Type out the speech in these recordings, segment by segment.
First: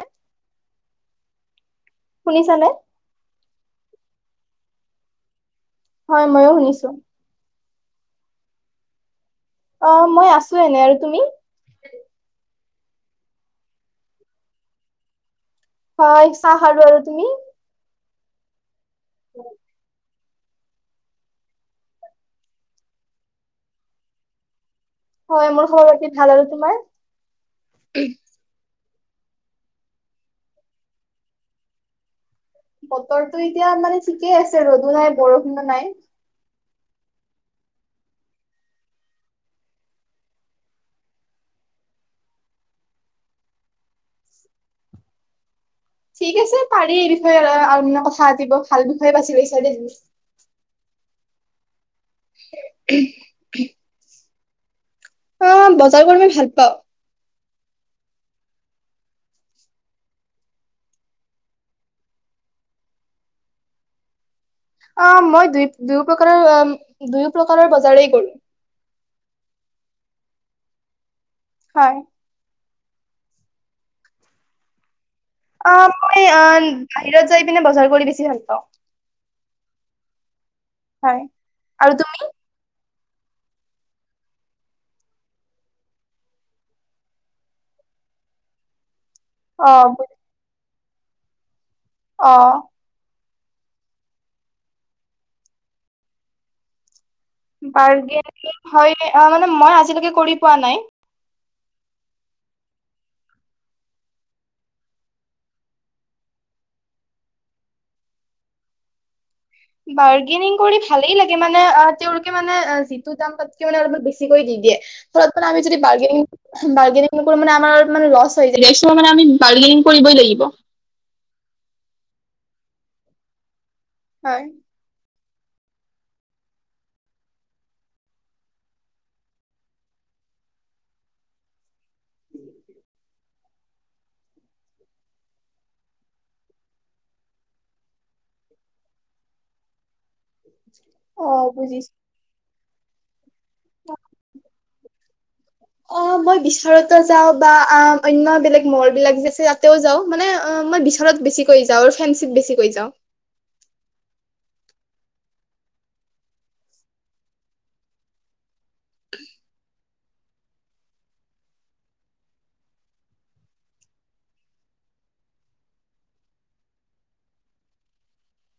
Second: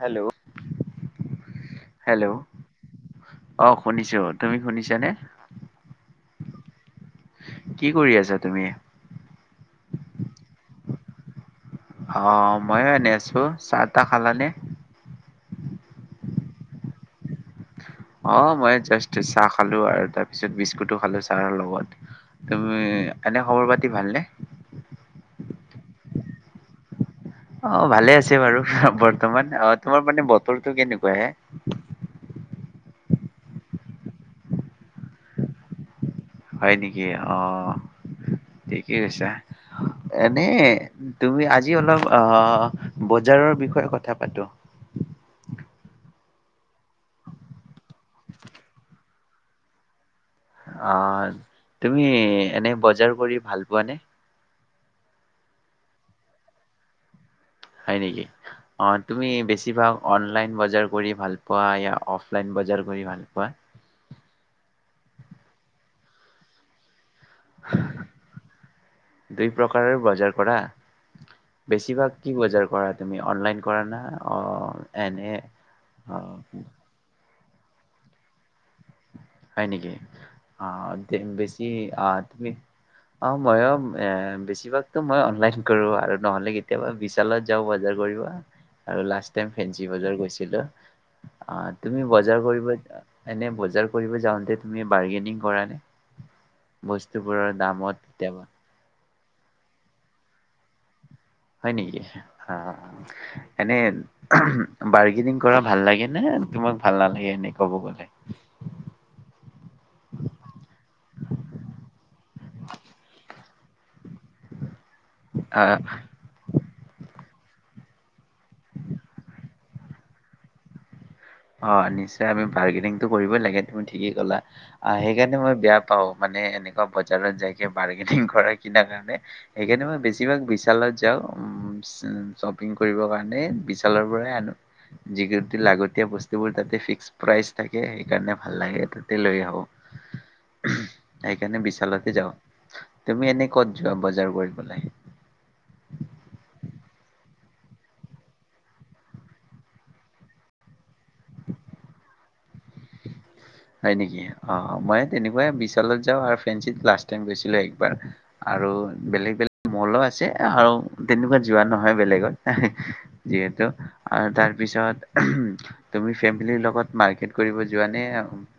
Hello. Hello শুনিছানে? অ। শুনিছো তুমি শুনিছ নে? হয় মইো শুনিছো। কি কৰি আছা তুমি? অ মই আছো এনে আৰু তুমি? অ ময়ো এনে আছো, চাহ তাহ খালানে? হয় চা খালোঁ আৰু তুমি? অ মই। জাষ্ট চাহ খালো আৰু তাৰ। তাৰপিছত বিস্কুটো খালো ছাৰৰ লগত, তুমি এনে খবৰ পাতি ভালনে? হয় মোৰ খবৰ বতি ভাল আৰু তোমাৰ? অ ভালে আছে বাৰু। বৰ্তমান, অ তোমাৰ মানে বতৰটো কেনেকুৱা সেয়াত? বতৰটো এতিয়া মানে ঠিকেই আছে ৰ'দো নাই বৰষুণো নাই। হয় নেকি, অ ঠিকেই কছা এনে তুমি আজি অলপ আহ বজাৰৰ বিষয়ে কথা পাতো। ঠিক আছে পাৰি এই বিষয়ে কথা পাতিব ভাল বিষয়ে বেছি লৈছা দেই তুমি। অঁ। তুমি এনে বজাৰ কৰি ভাল পোৱানে? অ বজাৰ কৰিব ভাল পাওঁ। হয় নেকি? তুমি বেছি ভাগ অনলাইন বজাৰ কৰি ভাল পোৱা এয়া অফলাইন বজাৰ কৰি ভাল পোৱা? অ মই দুই দুই প্ৰকাৰৰ উম। দুয়ো প্ৰকাৰৰ বজাৰেই কৰোঁ। দুই প্ৰকাৰৰ বজাৰ কৰা। হয়। বেছিভাগ কি বজাৰ কৰা। তুমি অনলাইন কৰা না অঁ। অ মই অ বাহিৰত যাই পিনে বজাৰ কৰি বেছি ভাল পাওঁ হয় নেকি অ হয়। বেছি অ তুমি অ ম‌ইয়ো এ বেছিভাগতো মই অনলাইন কৰোঁ আৰু নহ'লে কেতিয়াবা বিশালত যাওঁ বজাৰ কৰিব আৰু লাষ্ট টাইম ফেঞ্চি অ' বজাৰ গৈছিলো অ তুমি বজাৰ অ'। কৰিব যোৱা এনে বজাৰ কৰিব যাওঁতে তুমি বাৰ্গেনিং কৰা নে বস্তুবোৰৰ দামত কেতিয়াবা বাৰ্গেনিং হয় অ মানে মই আজিলৈকে কৰি পোৱা নাই হয় নেকি অ এনে উমহ বাৰ্গেনিং কৰা ভাল লাগে নে তোমাক ভাল নালাগে এনে ক'ব গ'লে বাৰ্গেনিং কৰি ভালেই লাগে মানে অ তেওঁলোকে মানে যিটো দাম তাতকে মানে অলপ বেছি কৰি দি দিয়ে ফলত মানে অ আমি যদি বাৰ্গেনিং বাৰ্গেনিং মানে আমাৰ মানে লছ হৈ যায় সেইচোৱা মানে আমি বাৰ্গেনিং কৰিবই লাগিব অ নিশ্চয় আমি বাৰ্গেনিঙটো কৰিবই লাগে তুমি ঠিকেই কলা হয়, আহ হেই সেইকাৰণে মই বেয়া পাওঁ মানে এনেকুৱা বজাৰত যাইকে বাৰ্গেনিং কৰাৰ কিনা কাৰণে সেইকাৰণে মই বেছিভাগ বিশালত যাওঁ উম উম শ্বপিং কৰিব কাৰণে মানে বিশালৰ পৰাই আনো যিকি লাগতিয়াল বস্তু বস্তু বোৰ তাতে ফিক্স প্ৰাইচ থাকে সেইকাৰণে ভাল লাগে তাতে লৈ আহো উমহ অ' সেইকাৰণে বুজিছো। বিশালতে যাওঁ তুমি এনে ক'ত যোৱা বজাৰ কৰিবলে অ মই বিশাৰতো যাওঁ বা আ অন্য বেলেগ মল বিলাক যে আছে এইয়াতেও যাওঁ মানে মই বিশালত বেছিকৈ যাওঁ আৰু ফেঞ্চিত বেছিকৈ যাওঁ হয় নেকি অ অ মই তেনেকুৱাই বিশালত যাওঁ আৰু ফেঞ্চিত লাষ্ট টাইম গৈছিলো একবাৰ আৰু বেলেগ বেলেগ মল আছে আৰু তেনেকুৱা যোৱা নহয় বেলেগত এহে যিহেতু আৰু তাৰপিছত উমহ তুমি ফেমিলিৰ লগত মাৰ্কেট কৰিব যোৱা নে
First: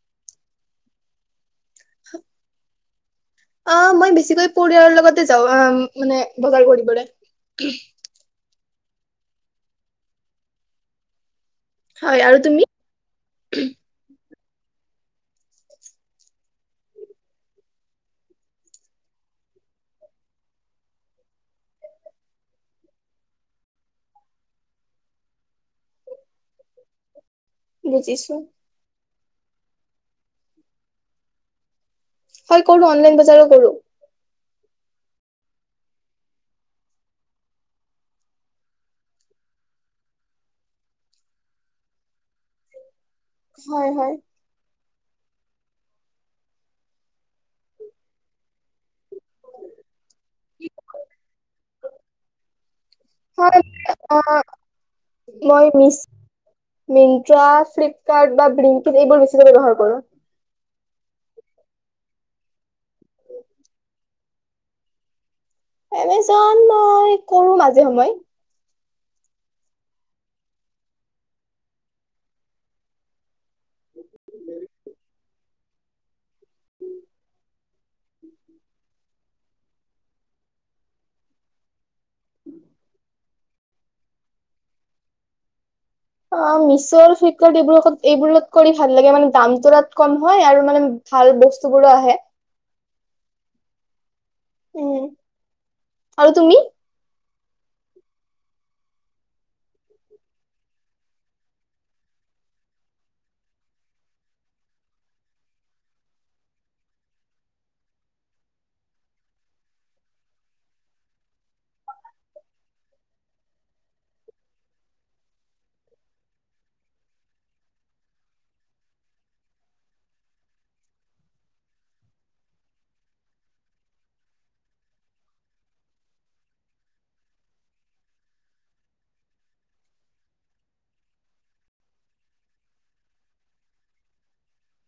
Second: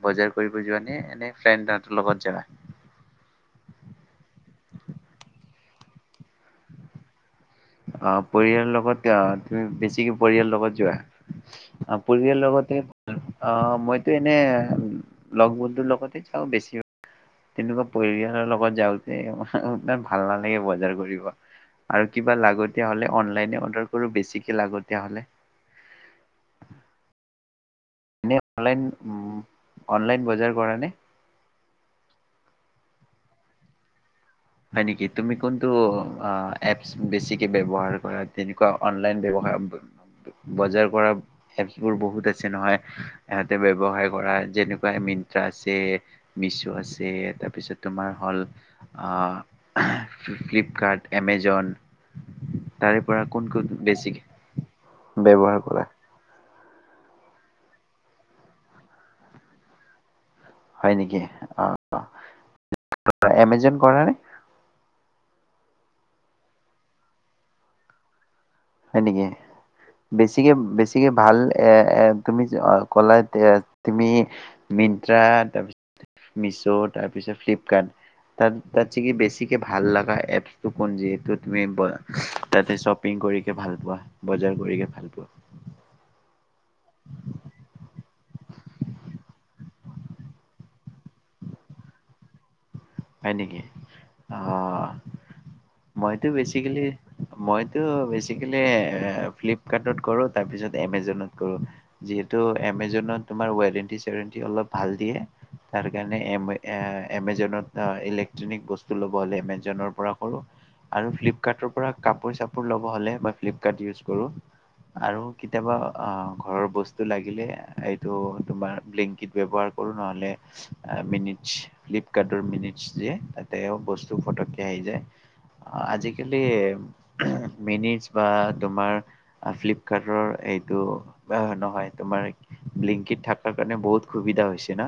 বজাৰ কৰিব যোৱা নে এনেই ফ্ৰেণ্ডৰ লগত যাবা অ মই বেছিকৈ পৰিয়ালৰ লগতে যাওঁ অ মানে বজাৰ কৰিবলে অ পৰিয়াল লগত তুমি বেছিকে পৰিয়ালৰ লগত যোৱা অ হয় আৰু পৰিয়াল তুমি? লগতে অ মইতো এ মানে লগ বন্ধুৰ লগতে যাওঁ বেছি তেনেকুৱা পৰিয়ালৰ লগত যাওঁতে ইমান ভাল নালাগে বজাৰ কৰিব আৰু কিবা লাগতিয়া হ'লে অনলাইনে অৰ্ডাৰ কৰোঁ বেছিকে লাগতিয়া হ'লে বুজিছো নে অনলাইন উম অনলাইন বজাৰ কৰা নে হয় কৰোঁ অনলাইন বজাৰো কৰোঁ হয় নেকি তুমি কোনটো অ এপছ বেছিকে ব্যৱহাৰ কৰা তেনেকোৱা অনলাইন ব্যৱহাৰ বজাৰ কৰা এপছ বোৰ বহুত আছে নহয়। সিহঁতে হয় ব্যৱসায় হয়। কৰা যেনেকোৱা বাই মিনন্ত্ৰা আছে মেছো আছে তাৰপিছত তোমাৰ হ'ল অ ফ্লিপকাৰ্ট এমেজন তাৰে পৰা কোন হয় কোন অ' বেছিকে ব্যৱহাৰ কৰা। মিনট্ৰা ফ্লিপকাৰ্ট বা ব্ৰিংকিন এইবোৰ বেছিকে ব্যৱহাৰ কৰোঁ হয় নেকি অ অ এমেজন কৰা নে এমেজন মই কৰো মাজে সময়ে হয় নেকি বেছিকে বেছিকে ভাল এ এ তুমি কলা তুমি মিনট্ৰা তাৰপিছ মিছো তাৰপিছত ফ্লিপকাৰ্ট তাত কি বেছিকে ভাল লগা এপছ কোন যি তুমি বজা তাতে শ্বপিং কৰি ভাল পোৱা বজাৰ কৰি ভাল পোৱা অ মিছ' ফ্লিপকাৰ্ট এইবোৰ এইবোৰ কৰি ভাল লাগে মানে দামটো ই কম হয় আৰু মানে ভাল বস্তুবোৰো আহে হয় নেকি অ উম। মইতো আৰু তুমি বেছিকেলি মইতো বেছিকেলি ফ্লিপকাৰ্টত কৰোঁ তাৰপিছত এমেজনত কৰোঁ যিহেতু এমেজনত তোমাৰ ৱাৰেণ্টি চেৰেণ্টি অলপ ভাল দিয়ে তাৰ কাৰণে এমেজনত ইলেকট্ৰনিক লব হলে এমেজনৰ পৰা কৰো আৰু ফ্লিপকাৰ্টৰ পৰা কাপোৰ চাপোৰ লব হলে বা ফ্লিপকাৰ্ট ইউজ কৰোঁ আৰু কেতিয়াবা ঘৰৰ বস্তু লাগিলে এইটো তোমাৰ ব্লিংকিত ব্যৱহাৰ কৰো নহলে মিনিটছ ফ্লিপকাৰ্ট মিনিটছ দিয়ে তাতে বস্তু ফটকে আহি যায় অহ আজিকালি মিনিট বা তোমাৰ ফ্লিপকাৰ্টৰ এইটো অহ নহয় তোমাৰ ব্লিনকিত থকাৰ কাৰণে বহুত সুবিধা হৈছে না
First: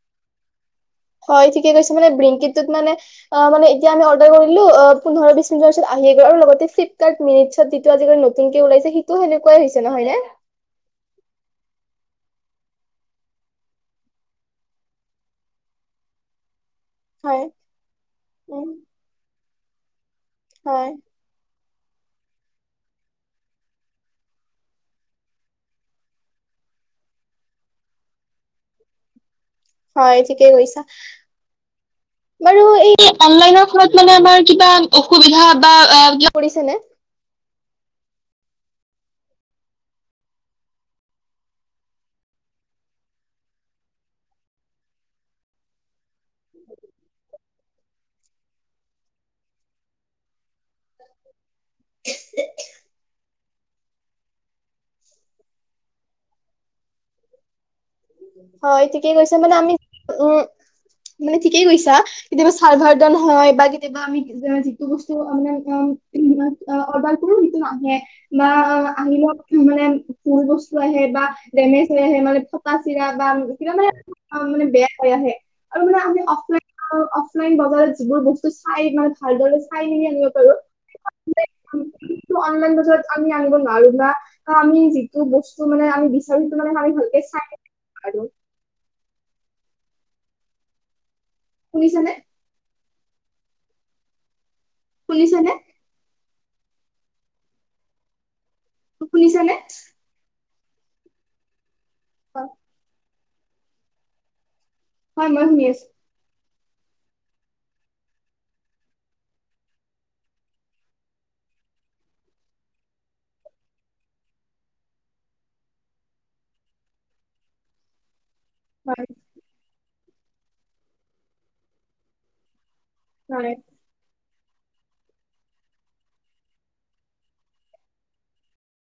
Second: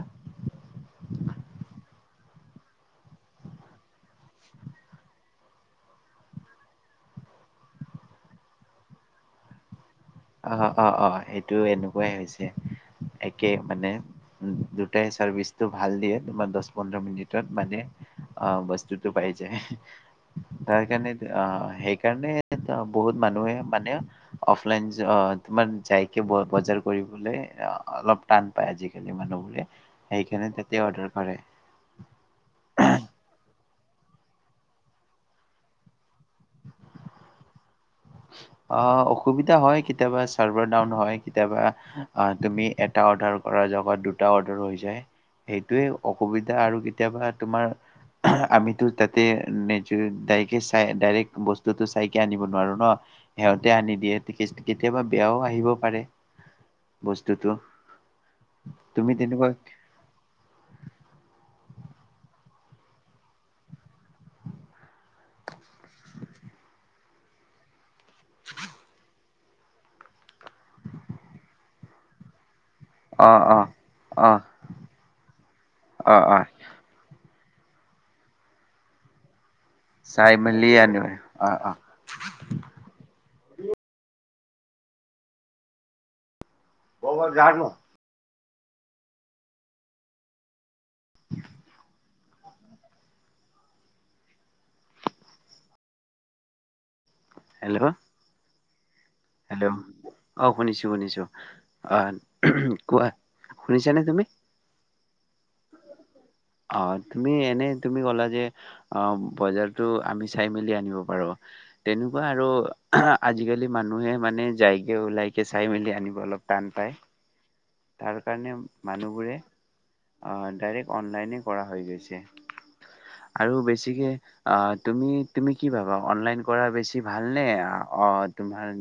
হয় ঠিকে কৈছে মানে ব্লিনকীতটোত মানে অ মানে এতিয়া আমি অৰ্ডাৰ কৰিলো অ পোন্ধৰ বিছ মিনিটৰ পিছত আহিয়ে গল আৰু লগতে ফ্লিপকাৰ্ট মিনটছ যিটো আজি কালি নতুনকে ওলাইছে সেইটো সেনেকুৱাই হৈছে নহয় নে অ অ অ সেইটো এনেকোৱাই হৈছে একে মানে দুটাই চাৰ্ভিচটো ভাল দিয়ে তোমাৰ দছ পোন্ধৰ হয় মিনিটত মানে অ উম বস্তুতোটো পাই যায় হয়। তাৰকাৰণে আ সেইকাৰণে বহুত মানুহে মানে অফলাইন অ তোমাৰ যাইকে বজাৰ কৰিবলৈ অলপ টান পাই আজিকালি মানুহবোৰ হয় ঠিকে কৈছা বাৰু এই অনলাইন ত তাত মানে আমাৰ কিবা অসুবিধা বা কিবা পৰিছে নে অ অসুবিধা হয় কেতিয়াবা ছাৰ্ভাৰ ডাউন হয় কেতিয়াবা তুমি এটা অৰ্ডাৰ কৰাৰ জেগাত দুটা অৰ্ডাৰ হৈ যায় সেইটোৱে অসুবিধা আৰু কেতিয়াবা তোমাৰ আমিতো তাতে নেচাৰ টাইপ তাকেই চাই ডাইৰেক্ট বস্তুটো চাই কিয় আনিব নোৱাৰোঁ ন সিহঁতে আনি দিয়ে কেতিয়াবা বেয়াও আহিব পাৰে বস্তুটো হয় ঠিকে তুমি কৈছে তেনেকুৱা মানে আমি উম মানে ঠিকেই কৈছা কেতিয়াবা চাৰভাৰ ডাউণ্ড হয় বা কেতিয়াবা আমি যিটো বস্তু মানে অ অৰ্ডাৰ কৰো সেইটো নাহে না আহিলেও মানে ফুল বস্তু আহে বা ডেমেজ হৈ আহে মানে চিৰা অ বা অ চিৰা মানে অ মানে বেয়া হৈ আহে আৰু মানে অ আমি অ অফলাইন হও মেইন বজাৰত যিবোৰ বস্তু চাই মানে ভালদৰে চাই কিনে আনিব পাৰো মেলি আনো অ অ [unintelligible] অনলাইন বজাৰত আমি আনিব নোৱাৰো না আমি যিটো বস্তু মানে আমি বে সেইটো মানে আমি ভালকে চাই আৰু শুনিছানে শুনিছানে হেল্ল' তো শুনিছানে হেল্ল' অ শুনিছো শুনিছো অ হয় কোৱা শুনিছা নে তুমি হয় মই শুনি আছো অ তুমি এনে তুমি কলা যে অ বজাৰতটো আমি চাই মেলি আনিব পাৰো তেনেকুৱা আৰু আজিকালি মানুহে মানে যাইকে ওলাইকে চাই মেলি আনিব অলপ টান পাই তাৰ কাৰণে মানুহবোৰে আহ ডাইৰেক্ট অনলাইনে কৰা হৈ গৈছে হয় হয় আৰু বেছিকে অ তুমি তুমি কি ভাবা অনলাইন কৰা বেছি ভালনে অ তোমাৰ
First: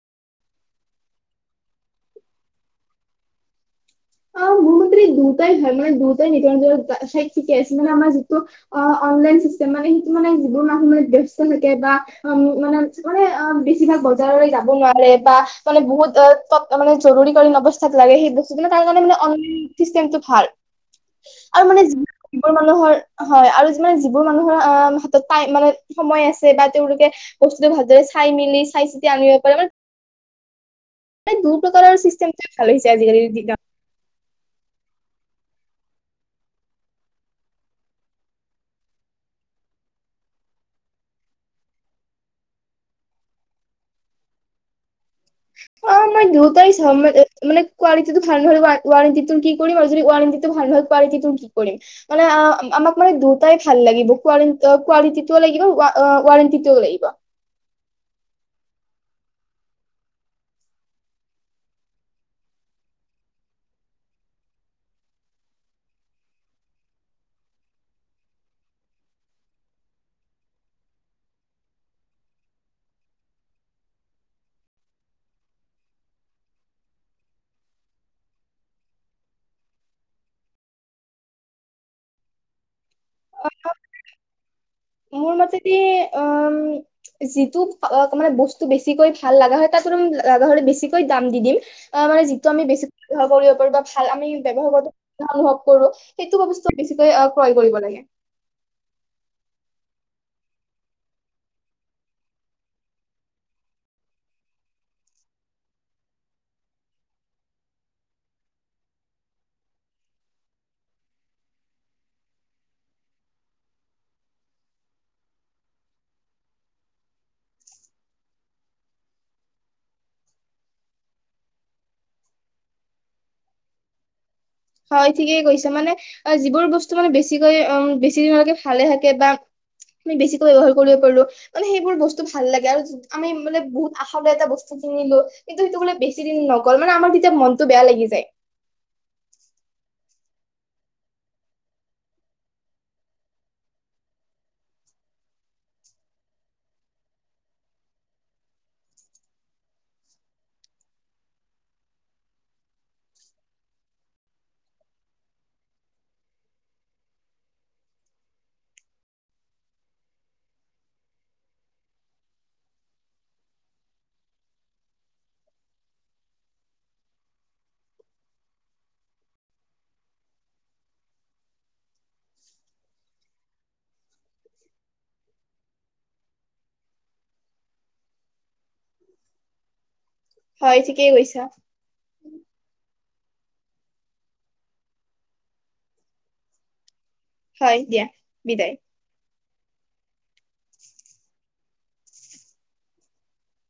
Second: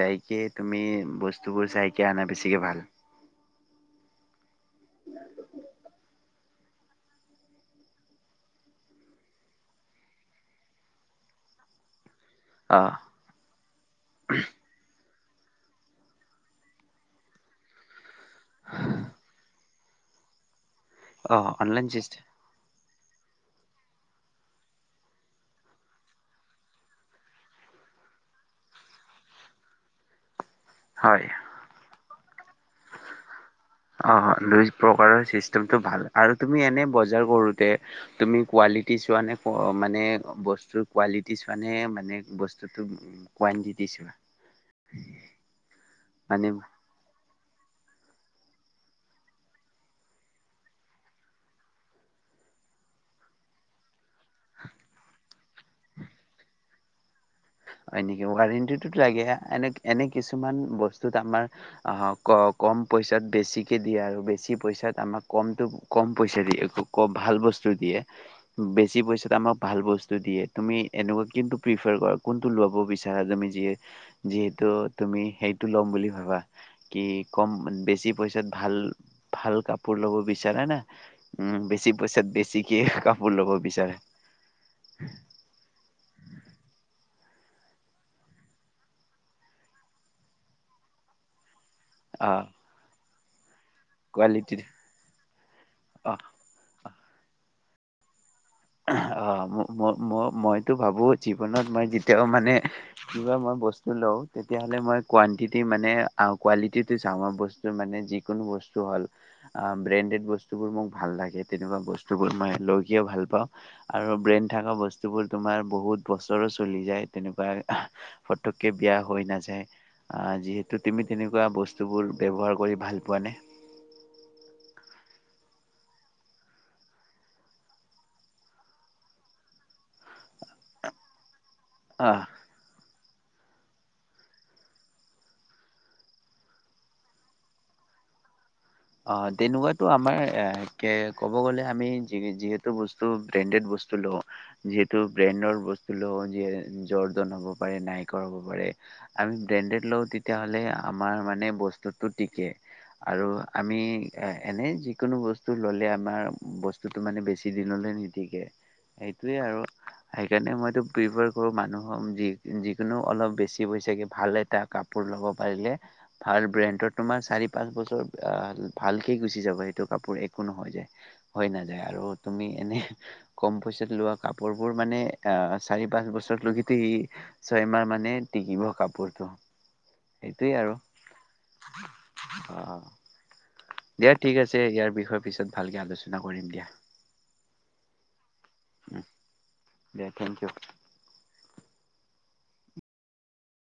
যাইকে তুমি বস্তুবোৰ চাইকে আনা বেছিকে ভাল অ মোৰ মতে দি দুটাই ভাল মানে দুটাই নি ব অ চাইত থিকে আছে মানে আমাৰ যিটো অ অনলাইন চিষ্টেম মানে সেইটো মানে যিবোৰ মানুহ ব্যস্ত থাকে বা [unintelligible] অ মানে মানে অ বেছিভাগ বজাৰলৈ যাব নোৱাৰে বা মানে বহুত অত তত জৰুৰী কালীন অৱস্থাত লাগে সেই বস্তুবিলাক কাৰণে মানে অনলাইন চিষ্টেমটো ভাল অ আৰু মানে অনলাইন যি চিষ্টেম যিবোৰ মানুহৰ হয় আৰু মানে যিবোৰ মানুহৰ আহ হাতত টাইম মানে সময় আছে বা তেওঁলোকে বস্তুতটো ভালৰে চাই মেলি চাই চিতি আনিব পাৰে মানে হয় দু প্ৰকাৰৰ চিষ্ট অ দুই প্ৰকাৰৰ চিষ্ট টো ভাল আৰু তুমি এনে বজাৰ কৰোতে তুমি কোৱালিটি চোৱা নে মানে বস্তুৰ কোৱালিটি চোৱা নে মানে বস্তুটো কোৱানটিটি চোৱা অ মই মানে দুয়োটাই চাও মানে কোৱালিটিটো ভাল নহলে ৱাৰণ্টি তোৰ কি কৰিম আৰু যদি ওৱাৰেণ্টিটো ভাল নহলে কোৱালিটি ত কি কৰিম মান আমাক মানে দুটাই ভাল লাগিব কোৱালিট টোও লাগিব ৱাৰণ্টি ও লাগিব হয় নেকি ৱাৰেণ্টিটোত লাগে এনে কিছুমান বস্তুত আমাৰ কম পইচাত বেছিকে দিয়ে আৰু বেছি পইচাত আমাক কমটো কম পইচা দিয়ে ভাল বস্তু দিয়ে বেছি পইচাত আমাক ভাল বস্তু দিয়ে তুমি এনেকুৱা কোনটো প্ৰিফাৰ কৰা কোনটো লব বিচাৰা তুমি যিয়ে যিহেতু তুমি সেইটো ল'ম বুলি ভাবা কি কম বেছি পইচাত ভাল ভাল কাপোৰ ল'ব বিচাৰা নে উম বেছি পইচা দি বেছিকে কাপোৰ অ ল'ব বিচাৰে মোৰ মতেদি অ যিটো অ অ মানে বস্তু বেছিকৈ ভাল লাগা হয় তাকো লগা হ'লে বেছিকৈ দাম দি দিম অ মানে যিটো আমি বেছি হ কৰিব পাৰিবা ভাল আমি কোৱালিটিৰ ব্যৱহাৰ কৰো, অনুভৱ কৰো, অ সেইটো বস্তু বেছিকৈ অ ক্ৰয় কৰিব লাগে। অ ম ম ম মইতো ভাবো জীৱনত মই যেতিয়াও মানে কিবা মই বস্তু লওঁ তেতিয়াহলে মই কোৱানটিটি মানে কোৱালিটিটো চাওঁ মই বস্তু মানে যিকোনো বস্তু হ'ল ব্ৰেণ্ডেড বস্তুবোৰ মোক ভাল লাগে তেনেকুৱা বস্তুবোৰ মই লৈ কিয় ভাল পাওঁ আৰু ব্ৰেণ্ড থকা বস্তুবোৰ তোমাৰ বহুত বছৰো চলি যায় তেনেকুৱা ফটককৈ বিয়া হৈ নাযায়, যিহেতু তুমি তেনেকুৱা বস্তুবোৰ ব্যৱহাৰ কৰি ভাল পোৱা নে? হয় ঠিকেই কৈচে মানে যিবোৰ বস্তু মানে বেছিকৈ বেছি দিনলৈকে ভালে থাকে বা আমি বেছিকৈ ব্যৱহাৰ কৰিব পাৰো মানে সেইবোৰ আহ বস্তু ভাল লাগে আৰু আমি মানে বহুত আশা লৈ এটা বস্তু কিনিলো কিন্তু সেইটো বোলে বেছি দিন নগ'ল মানে আমাৰ তেতিয়া মনটো বেয়া লাগি যায়। অ তেনেকুৱো আমাৰ ক'ব গলে আমি যি যিহেতু বস্তু ব্ৰেণ্ডেড বস্তু লওঁ, যিহেতু ব্ৰেণ্ডৰ বস্তু লওঁ য জৰ্ডন হ'ব পাৰে, নাইকৰ হ'ব পাৰে আমি ব্ৰেণ্ডেড লওঁ তেতিয়াহলে আমাৰ মানে বস্তুটো টিকে আৰু আমি এনেই যিকোনো বস্তু ললে আমাৰ বস্তুটো মানে বেছি দিনলৈ নিটিকে, সেইটোৱেই আৰু সেইকাৰণে মইতো প্ৰিফাৰ কৰোঁ মানুহক যি যিকোনো অলপ বেছি পইচাকৈ ভাল এটা কাপোৰ ল'ব পাৰিলে ভাল ব্ৰেণ্ডত তোমাৰ চাৰি পাঁচ বছৰ আহ ভালকে গুচি যাব সেইটো কাপোৰ একো নহয় যায় হৈ নাযায় আৰু তুমি এনে কম পইচাত লোৱা কাপোৰ বোৰ মানে, আহ চাৰি পাঁচ বছৰলৈ ই ছয়মাহ মানে টিকিব। কাপোৰটো, হয় সেইটোৱেই ঠিকেই কৈছা আৰু অ। দিয়া ঠিক আছে ইয়াৰ বিষয়ে পিছত ভালকে আলোচনা কৰিম দিয়া। হয় দিয়া, বিদায়। দিয়া, থেংক ইউ।